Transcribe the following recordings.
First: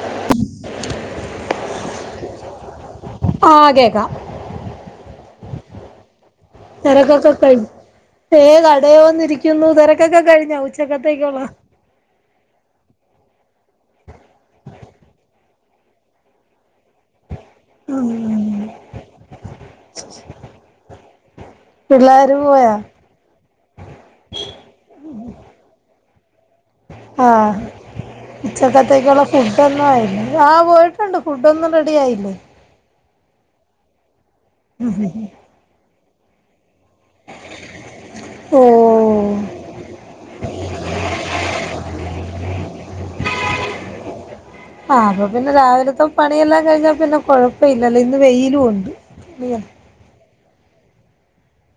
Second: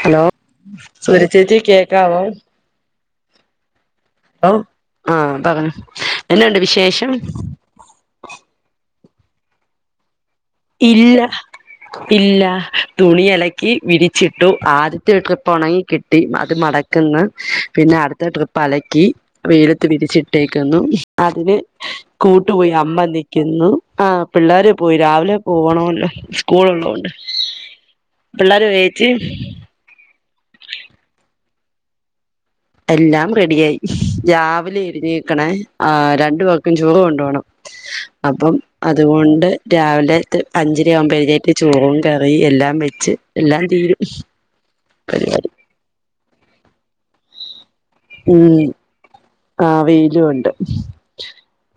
Hello സൂരചേച്ചിക്ക് കേക്കാവോ ആഹ് കേക്കാ ഔ ആ പറഞ്ഞു എന്നാണ്ട് വിശേഷം തിരക്കൊക്കെ കഴി ഏഹ് കടയിൽ വന്നിരിക്കുന്നു തിരക്കൊക്കെ കഴിഞെ ഇല്ല ഇല്ല തുണിഅലക്കി വിരിച്ചിട്ടു ആദ്യത്തെ ഇട്ടപ്പെ ഒണങ്ങി കിട്ടി അത് മടക്കി ക്കുന്നു പിന്നെ അടുത്ത ട്രിപ്പ് അലക്കി വെയിലത്ത് വിരിച്ചി ഇട്ടേക്കുന്നു അതിന് പിള്ളേര് കൂട്ടു പോയി പോയാ അമ്മ നിക്കുന്നു ആ പിള്ളേരെ പോയി രാവിലെ പോവണല്ലോ സ്കൂള ഉള്ളത്തെണ്ട് ആഹ് പിള്ളേരു വരുവോ ചേച്ചി ഇപ്പന്നും ആ ആഹ് പോയിട്ടുണ്ട് ഫുഡ് ഒന്നും റെഡി ആയില്ലേ എല്ലാം റെഡിയായി രാവിലെ എഴുന്നേൽക്കണേ ആ രണ്ടു പോർക്കും ചോറ് കൊങ് പോകണം അപ്പം ഓഹ് അതുകൊണ്ട് രാവിലത്തെ അഞ്ചര ആവുമ്പോത്തോക്ക് ചോറും കറി എല്ലാം വെച്ച് എല്ലാം തീരും ആപ്പൊ പരിപാടി പിന്നെ രാവിലത്തെ പണിയെല്ലാം കഴിഞ്ഞാ പിന്നെ കൊഴപ്പമില്ല ഇല്ലല്ലോ ഇന് ഉം ആ വെയിലും ഉണ്ട്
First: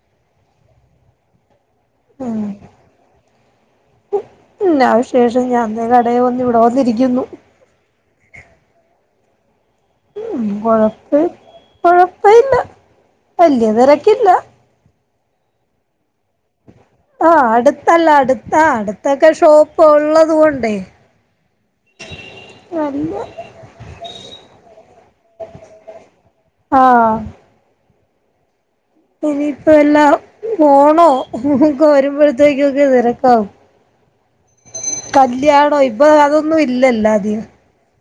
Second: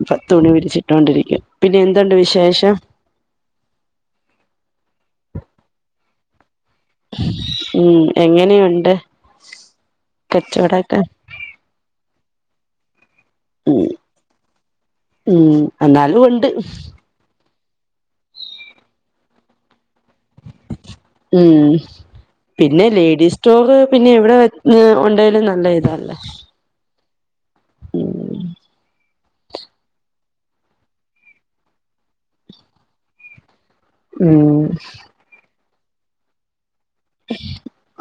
ഇപ്പം തുണി വിരിച്ചിട്ടൊണ്ടിരിക്കാ പിന്നെ എന്തുണ്ട് ഉം വിശേഷം എന്നാ വിശേഷം ഞാൻ ഇതാ കടയിൽ വന്ന് ഇവിടെ വന്നിരി ഉം എങ്ങനെയുണ്ട് ഉം കച്ചവടൊക്കെ കൊഴപ്പ കൊഴപ്പഇല്ല വല്യ ഉം തിരക്കില്ല ഉം എന്നാലും ഉണ്ട് ഓ അടുത്തല്ല അടുത്ത അടുത്തൊക്കെ ഷോപ്പ് ഉള്ളത് കൊണ്ട് ഉം പിന്നെ നല്ല ലേഡീസ് സ്റ്റോറ് പിന്നെ എവിടെ ഉണ്ടേലും നല്ല ഇതല്ലേ ആഹ് ഉം ഇനിയിപ്പോ എല്ലാ ഓണോ വരുമ്പോഴത്തേക്കൊക്കെ തിരക്കാവും ഉം കല്യാണം ഇപ്പൊ അതൊന്നും ഇല്ലല്ലേ ആധികം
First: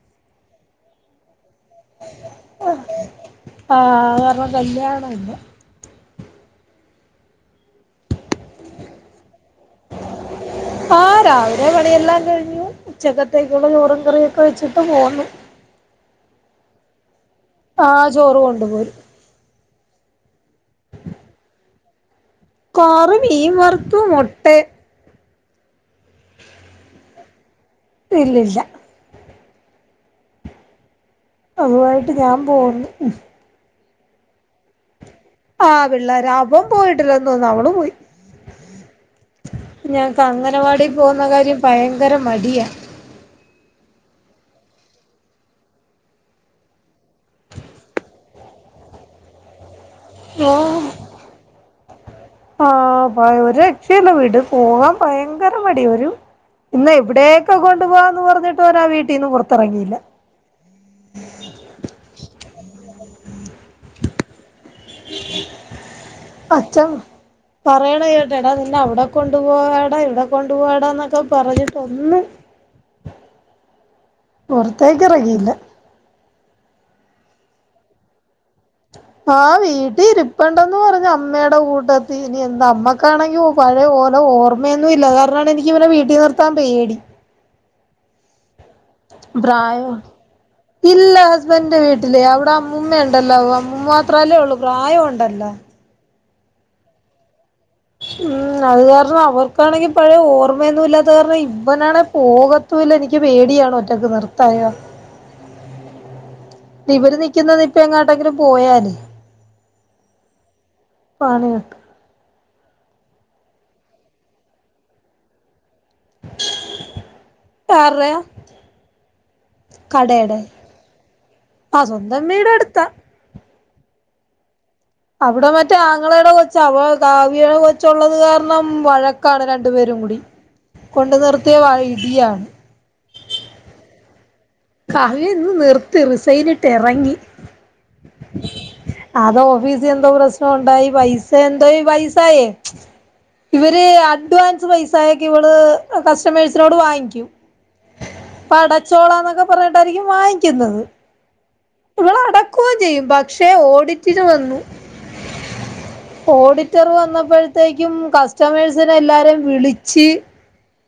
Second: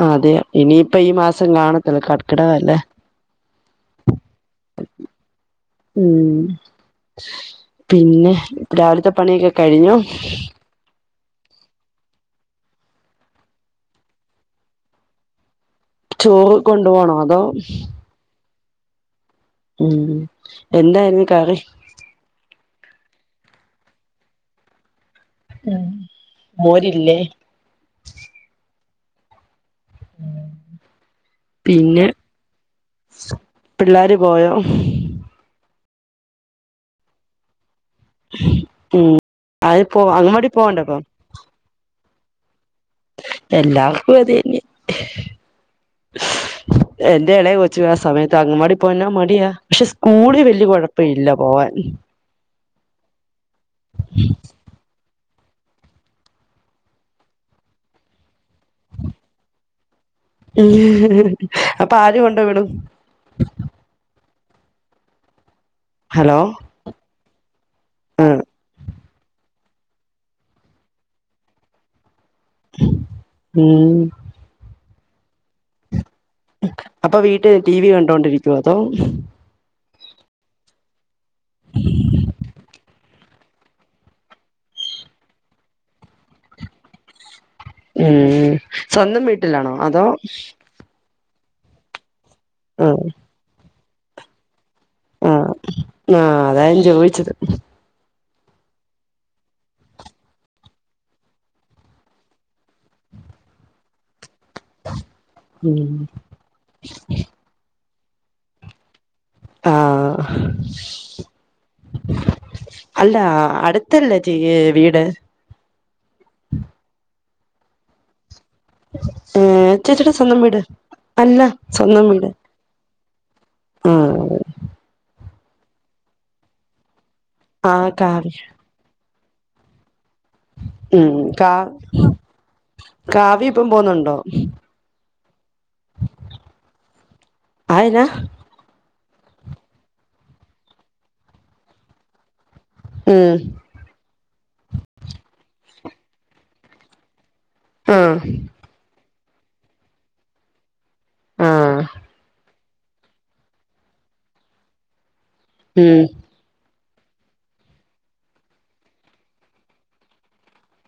ആ അതെ ഇനിയിപ്പ ഈ മാസം കാണത്തില്ല കർക്കിടവല്ലേ ആഹ് അത് കാരണം കല്യാണം ഇല്ല ഉം പിന്നെ രാവിലത്തെ പണിയൊക്കെ കഴിഞോ ആഹ് രാവിലെ പണിയെല്ലാം കഴിഞ്ഞു ഉച്ചക്കത്തേക്കുള്ള ചോറും കറിയൊക്കെ വെച്ചിട്ട് പോന്ന്. ചോറ് കൊണ്ട് പോണോ അതോ. ആഹ് ചോറ് കൊണ്ടു പോയി ഉം എന്തായിരുന്നു കറി കറി മീൻ വർത്തു മൊട്ടെ ഉം മോരില്ലേ ഇല്ലില്ല പിന്നെ അതുമായിട്ട് ഞാൻ പോന്നു പിള്ളോര് പോയോ ആഹ് പിള്ളോര അവൻ പോയിട്ടില്ലന്ന് തോന്നുനു അവള് പോയി ഉം അത് പോ ഞങ്ങക്ക് അങ്ങവാടി അങ്ങനവാടിൽ പോവണ്ടപ്പം പോവുന്ന കാര്യം ഭയങ്കര മടിയാ. എല്ലാർക്കും അതെന്നെ. എന്റെ എളയ കൊച്ചും ആ സമയത്ത് അങ്ങൻവാടി പോവാ എന്നാ മടിയാ. പക്ഷെ സ്കൂളി ഓ വലിയ കൊഴപ്പ ഇല്ല പോവാൻ. ആഹ് ഭയ ഒര് രക്ഷേല്ല വ്ട് പോവാൻ ഭയങ്കര മടി ഒരു. ഇന്ന് എവിടെയൊക്കെ കൊണ്ടു പോവാന്ന് പറഞ്ഞിട്ടും അവനാ വീട്ടീന്ന് പുറത്തിറങ്ങിയില്ല. ഉം അപ്പൊ ആര് കൊണ്ട് വിടും? ഹലോ അച്ഛൻ പറയണ ആ കേട്ടടാ. പിന്നെ അവിടെ കൊണ്ടു പോവാടാ ഇവിടെ കൊണ്ടു പോവാടാന്നൊക്കെ പറഞ്ഞിട്ട് ഒന്ന് ഉം പൊറത്തേക്കിറങ്ങിയില്ല. അപ്പൊ വീട്ടില് ടി വി കണ്ടോണ്ടിരിക്കുവോ അതോ. ആ വീട്ടിൽ ഇരിപ്പണ്ടന്ന് പറഞ്ഞ് അമ്മയുടെ കൂട്ടത്തി ഇനി എന്താ അമ്മ. ക്കാണെങ്കിൽ പഴയ ഓലെ ഓർമ്മയൊന്നും ഇല്ല അത് കാരണാണ് എനിക്കിവനെ വീട്ടി നിർത്താൻ പേടി. ഉം സ്വന്തം വീട്ടിലാണോ പ്രായോ അതോ ഇല്ല ഹസ്ബൻഡിന്റെ വീട്ടില് അവിടെ അമ്മൂമ്മ ആഹ് ഉണ്ടല്ലാവോ അമ്മൂമ്മ. ത്രല്ലേയുള്ളൂ പ്രായം ഒണ്ടല്ല. ആഹ് ആഹ് അതാ ഞാൻ ചോയിച്ചത്. ഉം അത് കാരണം അവർക്കാണെങ്കിൽ പഴയ ഓർമ്മയൊന്നും ഇല്ലാത്ത കാരണം ഇവനാണെ പോക ത്തൂല്ല എനിക്ക് പേടിയാണ് ഒറ്റയ്ക്ക് നിർ ത്താനേ ഉം ഇവര് നിക്കുന്നത് നിപ്പി എങ്ങാട്ടെങ്കിലും പോയാലേ. ആഹ് പണി കിട്ടും അല്ല അടുത്തല്ലേച്ചി വീട്? ആറ്ടെയാ ഏഹ് ചേച്ചിയുടെ കടേടെ സ്വന്തം വീട് അല്ല ആഹ് സ്വന്തം വീട് വീടടുത്താ. ആഹ് അതെ അവിടെ മറ്റേ ആങ്ങളേടെ കൊച്ച് അപ്പോ കാവ്യേടെ ആഹ് കൊച്ചൊള്ളത് കാവ്യ കാരണം ഉം വഴക്കാണ് രണ്ടു പേരും കൂടി ഉം കൊണ്ടു കാ നിർത്തിയാ വ ഇടിയാണ് കാവ്യ ഇപ്പം പോന്നുണ്ടോ? കാവ്യ ഇന്ന് നിർത്തി റിസൈനിട്ട് എറങ്ങി. അതെന്നാ അത് ഓഫീസി എന്തോ പ്രശ്നോണ്ടായി പൈസ എന്തോ ഈ പൈസായേ ഉം ഇവര് അഡ്വാൻസ് പൈസായൊക്കെ ഇവള് കസ്റ്റമേഴ്സിനോട് വാങ്ങിക്കും. ആഹ്. അപ്പൊ അടച്ചോളാന്നൊക്കെ പറഞ്ഞിട്ടായിരിക്കും വാങ്ങിക്കുന്നത് ആഹ് ഇവളട ക്കോം ചെയ്യും പക്ഷെ ഓഡിറ്റിന് വന്നു. ഉം ഓഡിറ്റർ വന്നപ്പഴ്ത്തേക്കും കസ്റ്റമേഴ്സിനെ എല്ലാരേം വിളിച്ച്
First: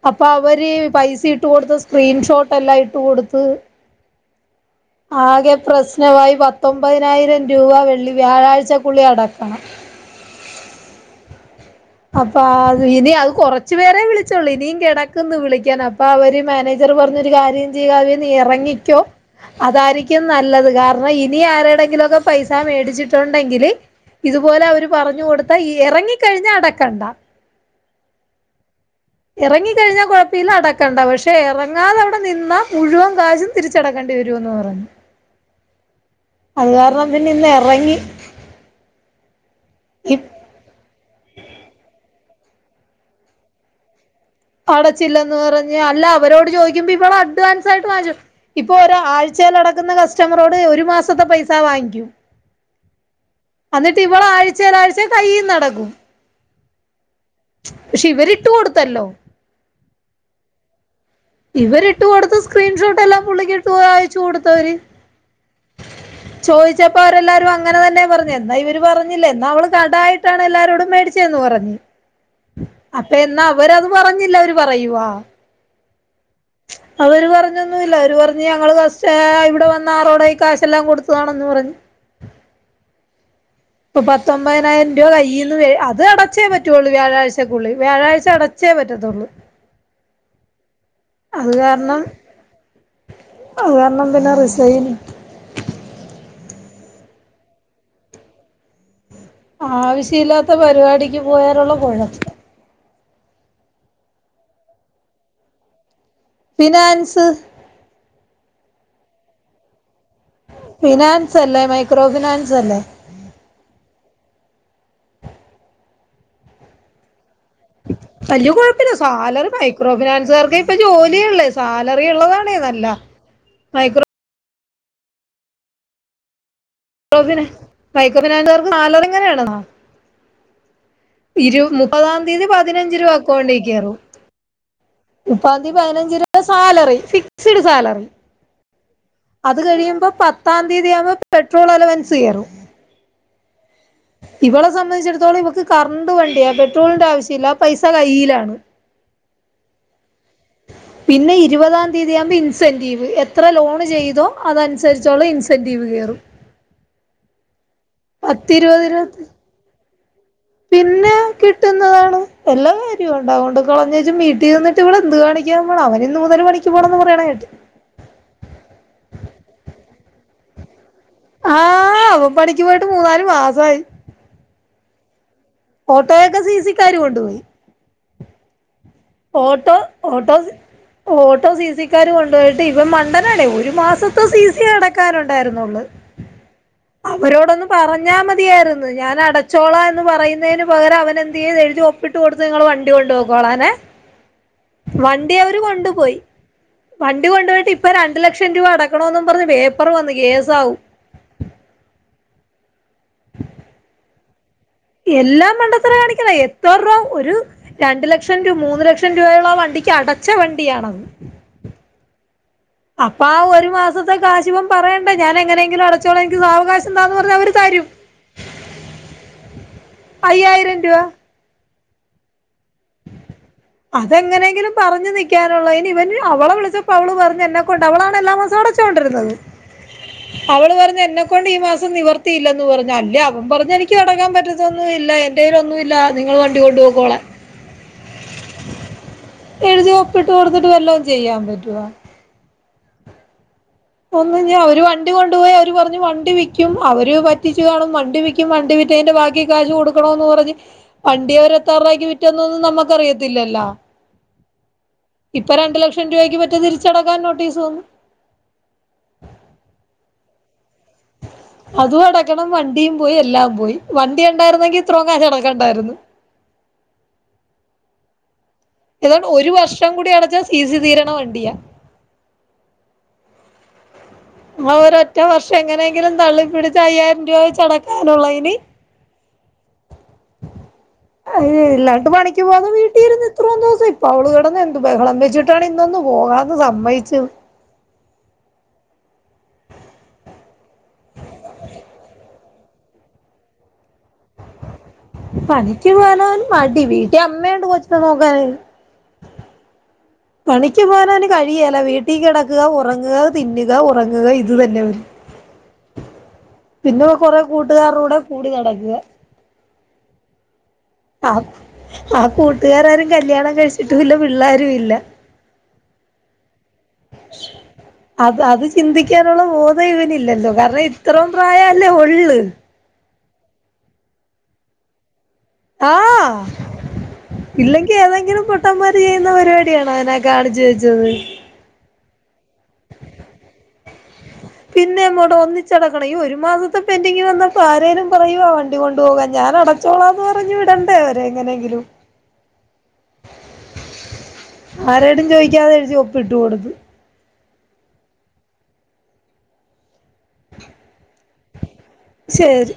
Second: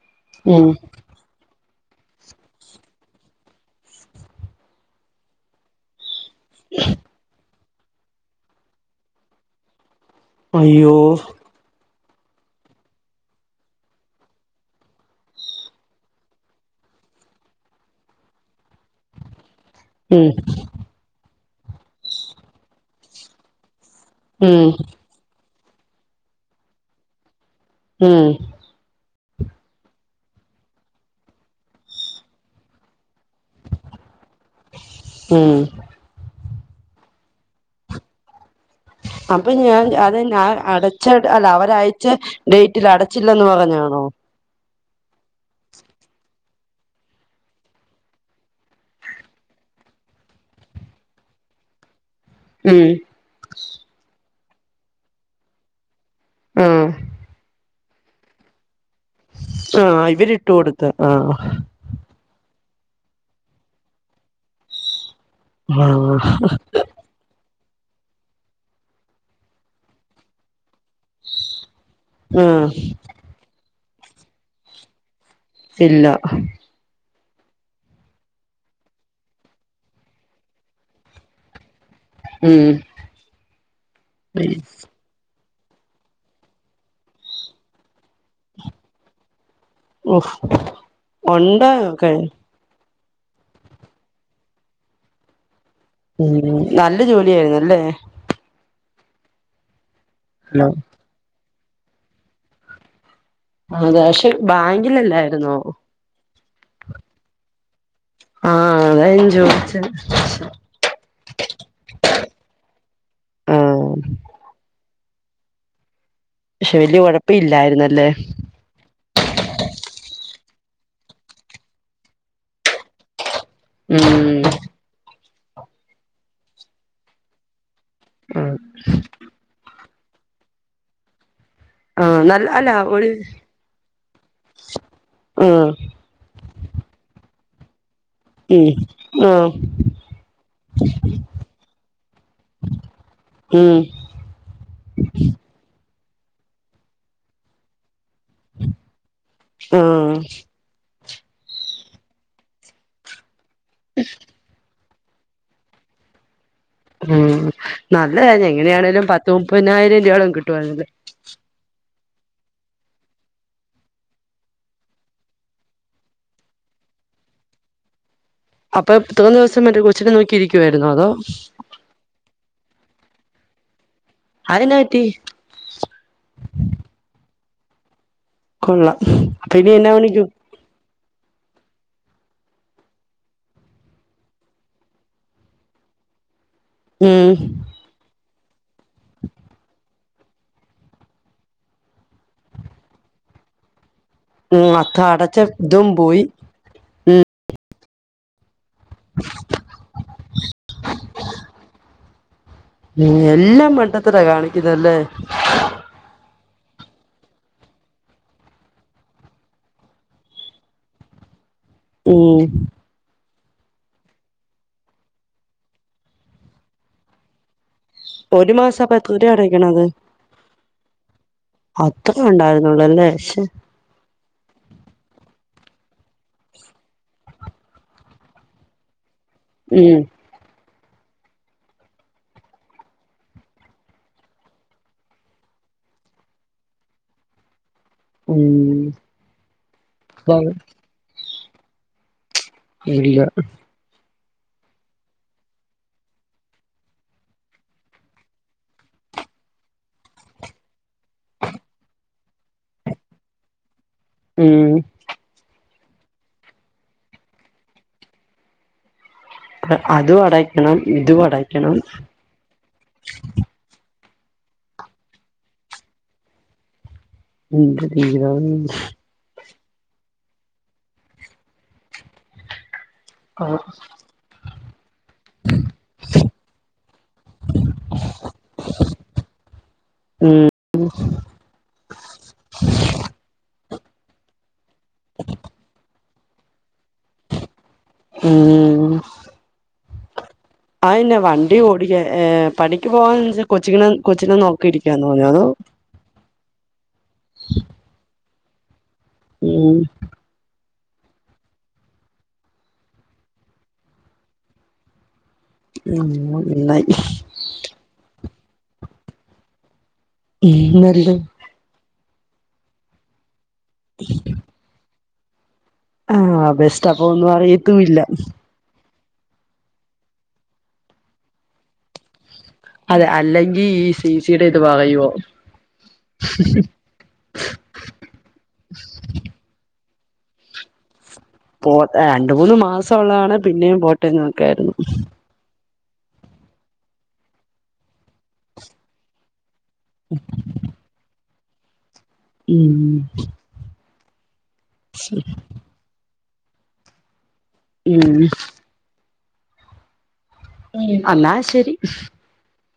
അപ്പൊ ഉം അവര് പൈസ ഇട്ട് കൊടുത്ത സ്ക്രീൻഷോട്ട് എല്ലാം ഇട്ട് കൊടുത്ത് ആകെ പ്രശ്നമായി പത്തൊമ്പതിനായിരം രൂപ വെള്ളി വ്യാഴാഴ്ചക്കുള്ളിൽ അടക്കണം അയ്യോ അപ്പൊ ആ ഇനി അത് കൊറച്ചു പേരേ വിളിച്ചൊള്ളൂ ഇനിയും കെടക്കന്ന് വിളിക്കാൻ അപ്പൊ അവര് മാനേ ജറ് പറഞ്ഞു ഒര് കാര്യം ചെയ്യ ചെയ്യ് കാവ്യേ നീ എറങ്ങിക്കോ അതായിരിക്കും ഉം നല്ലത് കാരണം ഇനി ആരോടെങ്കിലൊക്കെ പൈസാ മേടിച്ചിട്ടൊണ്ടെങ്കില് ഇതുപോലെ ഉം അവര് പറഞ്ഞു കൊടുത്താ ഇ എറങ്ങി കഴിഞ്ഞാ അടക്കണ്ട. ഉം എറങ്ങിക്കഴിഞ്ഞാ കൊഴപ്പയില്ല അടക്കണ്ട പക്ഷെ എറങ്ങാതെ അവിടെ നിന്നാ മുഴുവൻ കാശും തിരിച്ചടക്ക തരുവെന്ന് പറഞ്ഞു ഉം അത് കാരണം പിന്നെ ഇന്ന് എറങ്ങി. അപ്പൊ ഞാൻ അത ഈ ഞാൻ അട അല്ല അവരാഴ്ച്ച ഡേറ്റിൽ അടച്ചില്ലെന്ന് പറഞ്ഞാണോ അടച്ചില്ലന്ന് പറഞ്ഞ് അല്ല അവരോട് ചോദിക്കുമ്പോ ഇവള് അഡ്വാൻസ് ആയിട്ട് വാങ്ങിച്ചു ഇപ്പൊ ഒരു ആഴ്ചൽ അടക്കുന്ന കസ്റ്റമറോട് ഒരു മാസത്തെ പൈസ വാങ്ങിക്കും ഉം എന്നിട്ട് ഇവള് ആഴ്ച്ച ആഴ്ച്ച കയ്യ്ന്ന് അടക്കും ആഹ് പക്ഷെ ഇവരിട്ട് കൊടുത്തല്ലോ ആഹ് ഇവരി ഇട്ടു കൊടുത്ത ആഹ് ഇവരിട്ട് കൊടുത്ത സ്ക്രീൻഷോട്ട് എല്ലാം പുള്ളി ഇട്ട് അയച്ചു കൊടുത്തവര് ആഹ് പപ്പോ അവരെല്ലാരും അങ്ങനെ തന്നെ പറഞ്ഞു എന്നാ ഇവര് പറഞ്ഞില്ലേ എന്നാ അവള് കടായിട്ടാണ് എല്ലാരരോടും മേടി ന്ന് പറഞ്ഞു ആഹ് അപ്പം എന്നാ അവരത് പറഞ്ഞില്ല അവര് പറയുവാ ഇല്ല അവര് പറഞ്ഞൊന്നുമില്ല അവര് പറഞ്ഞ് ഞങ്ങള് ഫസ്റ്റ് ഇവിടെ വന്ന ആറോടെ ഈ കാശെല്ലാം കൊടുത്തതാണെന്ന് പറഞ്ഞു ഉംഹ് ഇപ്പൊ പത്തൊമ്പതിനായിരം രൂപ കയ്യിൽന്ന് അത് അടച്ചേ പറ്റുവൊള്ളൂ വ്യാഴാഴ്ചക്കുള്ളിൽ വ്യാഴാഴ്ച- ഴ്ച്ച അടച്ചേ പറ്റത്തുള്ളൂ ഓഹ് അത് ഉണ്ട് കാരണം ഒക്കെ അത് കാരണം പിന്നെ റിസൈന്‍ ഉം നല്ല ജോലിയായിരുന്നു അല്ലേ ആവശ്യമില്ലാത്ത ഹലോ പരിപാടിക്ക് പോയാലുള്ള കുഴപ്പം അതെ പക്ഷെ ബാങ്കിലല്ലായിരുന്നോ ഫിനാൻസ് ആഹ് അതാ ഞാൻ ചോദിച്ചത് ഫിനാൻസ് അല്ലേ മൈക്രോ ഫിനാൻസ് അല്ലേ ആഹ് പക്ഷെ വലിയ കുഴപ്പം ഇല്ലായിരുന്നല്ലേ പിന്നെ സാലറി മൈക്രോ ഫിനാൻസുകാർക്കെ ഇപ്പം ജോലിയൊള്ളേ സാലറി ഉള്ളതാണേ നല്ല മൈക്രോ ഉം മൈക്രോ ആഹ് ഫിനാൻസുകാർക്ക് സാലറി എങ്ങനെയാണെന്നോ ഇരു മുപ്പതാം ആഹ് തീയതി നല്ല അല്ല പതിനഞ്ച് ഒരു രൂപ അക്കൗണ്ടിക്കേറും മുപ്പതാം ആഹ് തീയതി പതിനഞ്ച് രൂപ അത് സാലറി ഫിക്സഡ് സാലറി ഉംഹ് അത് കഴിയുമ്പൾ പത്താം തീയതി ആവുമ്പോ പെട്രോൾ അലവൻസ് കയറും ഉംഹ് ഇവളെ സംബന്ധിച്ചിടത്തോളം ഇവക്ക് കറണ്ട് വണ്ടിയാ പെട്രോളിന്റെ ആവശ്യമില്ല പൈസ കയ്യിലാണ് ആഹ് പിന്നെ ഇരുപതാം തീയതി ആകുമ്പോൾ ഇൻസെന്റീവ് എത്ര ലോണ് ചെയ്തോ അതനുസരിച്ചുള്ള ഇൻസെന്റീവ് കയറും ഉംഹ് നല്ലതാരുന്നു പത്തിരുപത് എങ്ങനെയാണേലും ഇരുപത്തി പത്ത് മുപ്പതിനായിരം രൂപയോളം കിട്ടും പിന്നെ കിട്ടുന്നതാണ് വല്ല കാര്യവും ഉണ്ടോ അതുകൊണ്ട് കളഞ്ഞേച്ച് വീട്ടിൽ ഇരുന്നിട്ട് ഇവള് എന്ത് കാണിക്കാൻ പോവാണ് അവന് ഇന്ന് മുതൽ പണിക്ക് പോകണംന്ന് പറയണ കേട്ട് അപ്പൊ ഇത്രേം ദിവസം മറ്റേ കൊച്ചിനെ നോക്കിയിരിക്കുവായിരുന്നോ അതോ ആഹ് അവ പണിക്ക് പോയിട്ട് മൂന്നാല് മാസായി അതെന്നാപറ്റി ഓട്ടോയൊക്കെ സി സി ക്കാര് കൊണ്ടുപോയി കൊള്ളാം അപ്പൊ ഇനി ഓട്ടോ എന്നാ പണിക്കും ഓട്ടോ ഓട്ടോ സി സി ക്കാര് കൊണ്ടു പോയിട്ട് ഇവൻ മണ്ടനാടി ഒരു മാസത്തെ സി സി അടക്കാൻ ഉണ്ടായിരുന്നുള്ളൂ ഉം അവരോടൊന്നും പറഞ്ഞാ മതിയായിരുന്നു ഞാൻ അടച്ചോളാം എന്ന് പറയുന്നതിന് പകരം അവൻ എന്ത് ചെയ്തു എഴുതി ഒപ്പ് പ്പിട്ട് കൊടുത്ത് നിങ്ങള് വണ്ടി കൊണ്ടുപോക്കോളാന് ഉം അത് വണ്ടി അടച്ച അവര് ഇതും കൊണ്ടുപോയി പോയി വണ്ടി കൊണ്ടു പോയിട്ട് ഇപ്പൊ രണ്ടു ലക്ഷം രൂപ അടക്കണോന്ന് പറഞ്ഞ് പേപ്പർ വന്നു കേസ് ആവും എല്ലാം മണ്ടത്തരവാ കാണിക്കു എല്ലാ മണ്ടത്തരവാ കാണിക്കുന്നെ എത്ര രൂപ ഒരു രണ്ടു ലക്ഷം രൂ മൂന്ന് ലക്ഷം രൂപയോളം ആ വണ്ടിക്ക് അടച്ച വണ്ടിയാണത് ഉംഹ് അപ്പൊ ആ ഒരു മാസത്തെ കാശിവൻ പറയണ്ടേ ഞാൻ എങ്ങനെയെങ്കിലും അടച്ചോളാം എനിക്ക് സാവകാശം താന്ന് പറഞ്ഞാ അവര് തരും ഒരു മാസം അപ്പം എത്ര രൂപ അടക്കണം അത് അയ്യായിരം രൂപ അത്രേ ഉണ്ടായിരുന്നുള്ളു അല്ലേ ശ്ശോ അതെങ്ങനെങ്കിലും പറഞ്ഞു നിൽക്കാനുള്ളതിന് ഇവന് അവളെ വിളിച്ചപ്പോ അവള് പറഞ്ഞ് എന്നെ കൊണ്ട് അവളാണ് എല്ലാ മാസവും അടച്ചോണ്ടിരുന്നത് ഉംഹ് അവള് പറഞ്ഞ് എന്നെക്കൊണ്ട് ഈ മാസം നിവർത്തിയില്ലന്ന് പറഞ്ഞു അല്ലെ അവൻ പറഞ്ഞ് എനിക്ക് അടക്കാൻ പറ്റത്തൊന്നും ഇല്ല എന്റെയിൽ ഒന്നുമില്ല നിങ്ങള് വണ്ടി കൊണ്ട് പോക്കോളാൻ ഉംഹ് എഴുതി ഒപ്പിട്ട് കൊടുത്തിട്ട് വല്ലോം ചെയ്യാൻ പറ്റുവോ ഇല്ല ഒന്ന് ഇനി അവര് വണ്ടി കൊണ്ടുപോയി അവര് പറഞ്ഞു വണ്ടി വിക്കും അവര് പറ്റിച്ചു കാണും വണ്ടി വിക്കും വണ്ടി വിറ്റതിന്റെ ബാക്കി കാശ് കൊടുക്കണോന്ന് പറഞ്ഞു വണ്ടി അവര് എത്ര രൂപക്ക് വിറ്റന്നൊന്നും നമുക്കറിയത്തില്ലല്ലോ ആണ് ഇപ്പൊ രണ്ട് ലക്ഷം രൂപയ്ക്ക് പറ്റ് തിരിച്ചടക്കാൻ നോട്ടീസ് വന്നു അതും അടക്കണം ഇതും അടക്കണം അതും അടക്കണം വണ്ടിയും പോയി എല്ലാം പോയി വണ്ടി ഉണ്ടായിരുന്നെങ്കി ഇത്രയും കാശ് അടക്കണ്ടായിരുന്നു ഉണ്ട് വലിയ തോതിൽ ഇല്ല ഇവൻ ഒരു വർഷം കൂടി അടച്ചാൽ സി സി തീരണ വണ്ടിയാ ആഹ് ഇവൻ ഒരു ഒറ്റ വർഷം എങ്ങനെങ്കിലും തള്ളിപ്പിടിച്ച് അയ്യായിരം രൂപ വെച്ച് അടക്കാനുള്ളതിന് [inaudible] ഉംഹ് ഇല്ലാണ്ട്പണിക്ക് പോകാതെ വീട്ടില് ഇരുന്ന് ഇത്രയും ദിവസം ഇപ്പൊ അവള് കിടന്ന് എന്ത് ബഹളം വെച്ചിട്ടാണ് ഇന്നൊന്ന് പോകാന്ന് സമ്മതിച്ചത് ഉംഹ് അയെന്ന വണ്ടി ഓടിക്കാൻ പണിക്ക് പോവാൻ കൊച്ചുങ്ങളെ കൊച്ചിനെ നോക്കിയി രിക്കാൻ തോന്നിയോ അതോ പണിക്കു പോവാൻ അവന് മടി വീട്ടിൽ അമ്മയുണ്ട് കൊച്ചിനെ നോക്കാൻ പിന്നെ പണിക്ക് പോകാന് അവന് കഴിയുവേല വീട്ടിൽ കിടക്കുക ഉറങ്ങുക തിന്നുക ഉറങ്ങുക ഇത് തന്നെ പരു ഉംഹ് നന്നായി കൊറേ കൂട്ടുകാരുടെ കൂടെ കൂടി നടക്കുക [unintelligible] ആ ആ കൂട്ടുകാരാരും കല്യാണം കഴിച്ചിട്ടും ഇല്ല പിള്ളാരും ഇല്ല ആഹ് ബെസ്റ്റ് അപ്പൊ ഒന്നും അറിയത്തുമില്ല അത് അത് ചിന്തിക്കാനുള്ള ബോധം ഇവനില്ലല്ലോ കാരണം ഇത്രയും പ്രായം അല്ലേ ഒള്ളു അതെ അല്ലെങ്കിൽ ഈ സി സി യുടെ ഇത് കളയുവോ ആഹ് ഇല്ലെങ്കിൽ ഏതെങ്കിലും പൊട്ടന്മാര് ചെയ്യുന്ന പരിപാടിയാണോ അവനാ കാണിച്ചു വെച്ചത് പോ രണ്ടു മൂന്ന് മാസം ഉള്ളതാണെ പിന്നെയും പോട്ടേന്ന് വെക്കാരുന്നു പിന്നെ അങ്ങോട്ട് ഒന്നിച്ചടക്കണം ഈ ഒരു മാസത്തെ പെൻഡിങ്ങ് വന്നപ്പോ ആരേലും പറയുവോ ആ വണ്ടി കൊണ്ടു പോകാൻ ഞാനട ച്ചോളാന്ന് പറഞ്ഞു വിടണ്ടേ അവരെ എങ്ങനെയെങ്കിലും ഉംഹ് ആരോടും ചോദിക്കാതെ എഴുതി ഒപ്പ് ഇട്ടു കൊടുത്തു ഉംഹ് ഉംഹ് അന്നാ ശെരി ശെരി